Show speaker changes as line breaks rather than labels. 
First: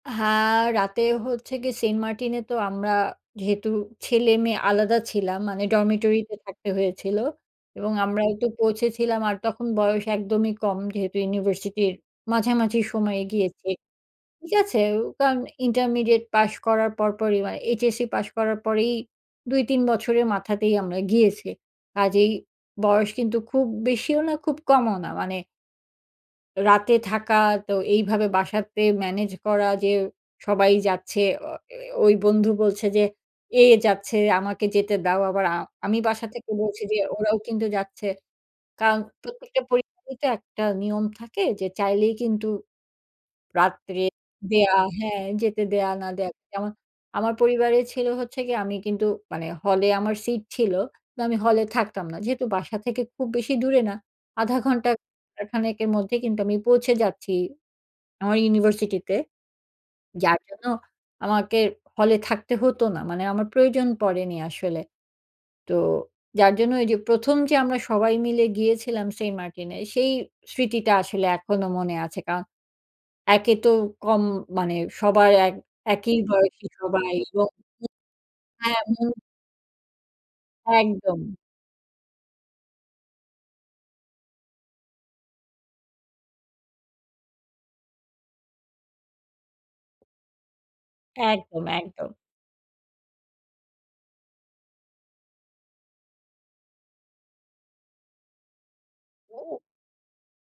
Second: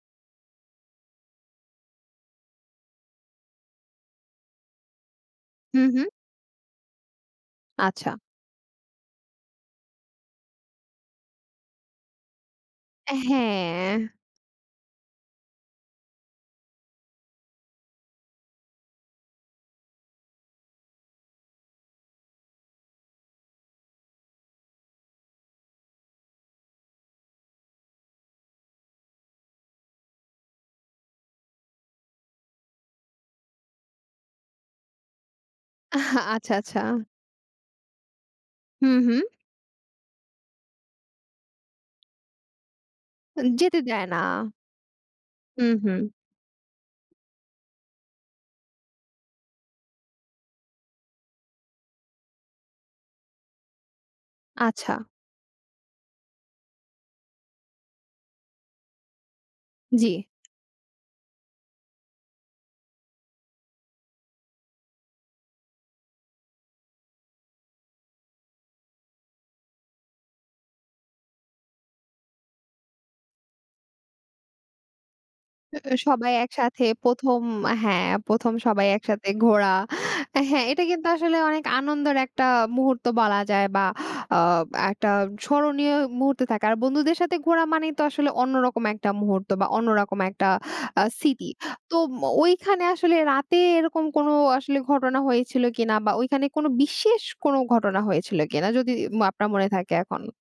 হ্যাঁ, রাতেও হচ্ছে গিয়ে সেন্টমার্টিনে তো আমরা যেহেতু ছেলেমেয়ে আলাদা ছিলাম, মানে
হু, হু।
ডরমিটরিতে থাকতে হয়েছিল। এবং
আচ্ছা।
আমরাও একটু পৌঁছেছিলাম, আর তখন বয়স একদমই কম। যেহেতু ইউনিভার্সিটির মাঝামাঝি সময়ে গিয়েছি,
হ্যাঁ।
ঠিক আছে? ও কারণ ইন্টারমিডিয়েট পাস করার পর, পরই, মানে এইচএসসি পাস করার পরেই ২-৩ বছরের মাথাতেই আমরা গিয়েছি। আজ এই বয়স কিন্তু খুব বেশিও না, খুব কমও না, মানে রাতে থাকা তো এইভাবে বাসাতে ম্যানেজ করা যে সবাই যাচ্ছে। অ এ ওই বন্ধু বলছে যে, এ যাচ্ছে, আমাকে যেতে দাও। আবার আ আমি বাসা থেকে
আচ্ছা,
বলছি যে,
আচ্ছা।
ওরাও কিন্তু যাচ্ছে।
হু,
কারণ
হু।
প্রত্যেকটা পরিবারে তো একটা নিয়ম থাকে। যে চাইলেই কিন্তু
উম যেতে
রাত্রে
দেয় না।
দেয়া হ্যাঁ, যেতে
হুম,
দেয়া
হু।
না দেয়া। যেমন আমার পরিবারে ছিল, হচ্ছে গিয়ে আমি কিন্তু, মানে, হলে আমার সিট ছিল তো, আমি হলে থাকতাম না। যেহেতু বাসা থেকে খুব বেশি দূরে না, ১/২
আচ্ছা।
ঘন্টা-১ ঘণ্টা এর মধ্যেই কিন্তু আমি পৌঁছে যাচ্ছি আমার ইউনিভার্সিটিতে।
জি।
যার জন্য আমাকে হলে থাকতে হতো না। মানে আমার প্রয়োজন পড়েনি আসলে। তো যার জন্য এই যে ১ম যে আমরা সবাই মিলে গিয়েছিলাম সেন্ট মার্টিনে, সেই স্মৃতিটা আসলে এখনো মনে আছে। কারণ একে তো কম মানে, সবাই এক
এ এ
একই
সবাই
বয়সী
একসাথে
সবাই
১ম
[unintelligible]
হ্যাঁ, ১ম
হ্যাঁ।
সবাই
[unintelligible]
একসাথে ঘোরা। আ হ্যাঁ, এটা কিন্তু
একদম।
আসলে অনেক আনন্দের একটা মুহূর্ত বলা যায়, বা আ একটা স্মরণীয় মুহূর্তে থাকা। আর বন্ধুদের সাথে ঘোরা মানেই তো আসলে অন্যরকম একটা মুহূর্ত, বা অন্যরকম একটা আ স্মৃতি।
একদম,
তো
একদম।
ওইখানে আসলে রাতে এরকম কোনো আসলে ঘটনা হয়েছিল কিনা, বা ওইখানে কোনো বিশেষ কোনো ঘটনা হয়েছিল কিনা, যদি আপনার মনে থাকে এখন?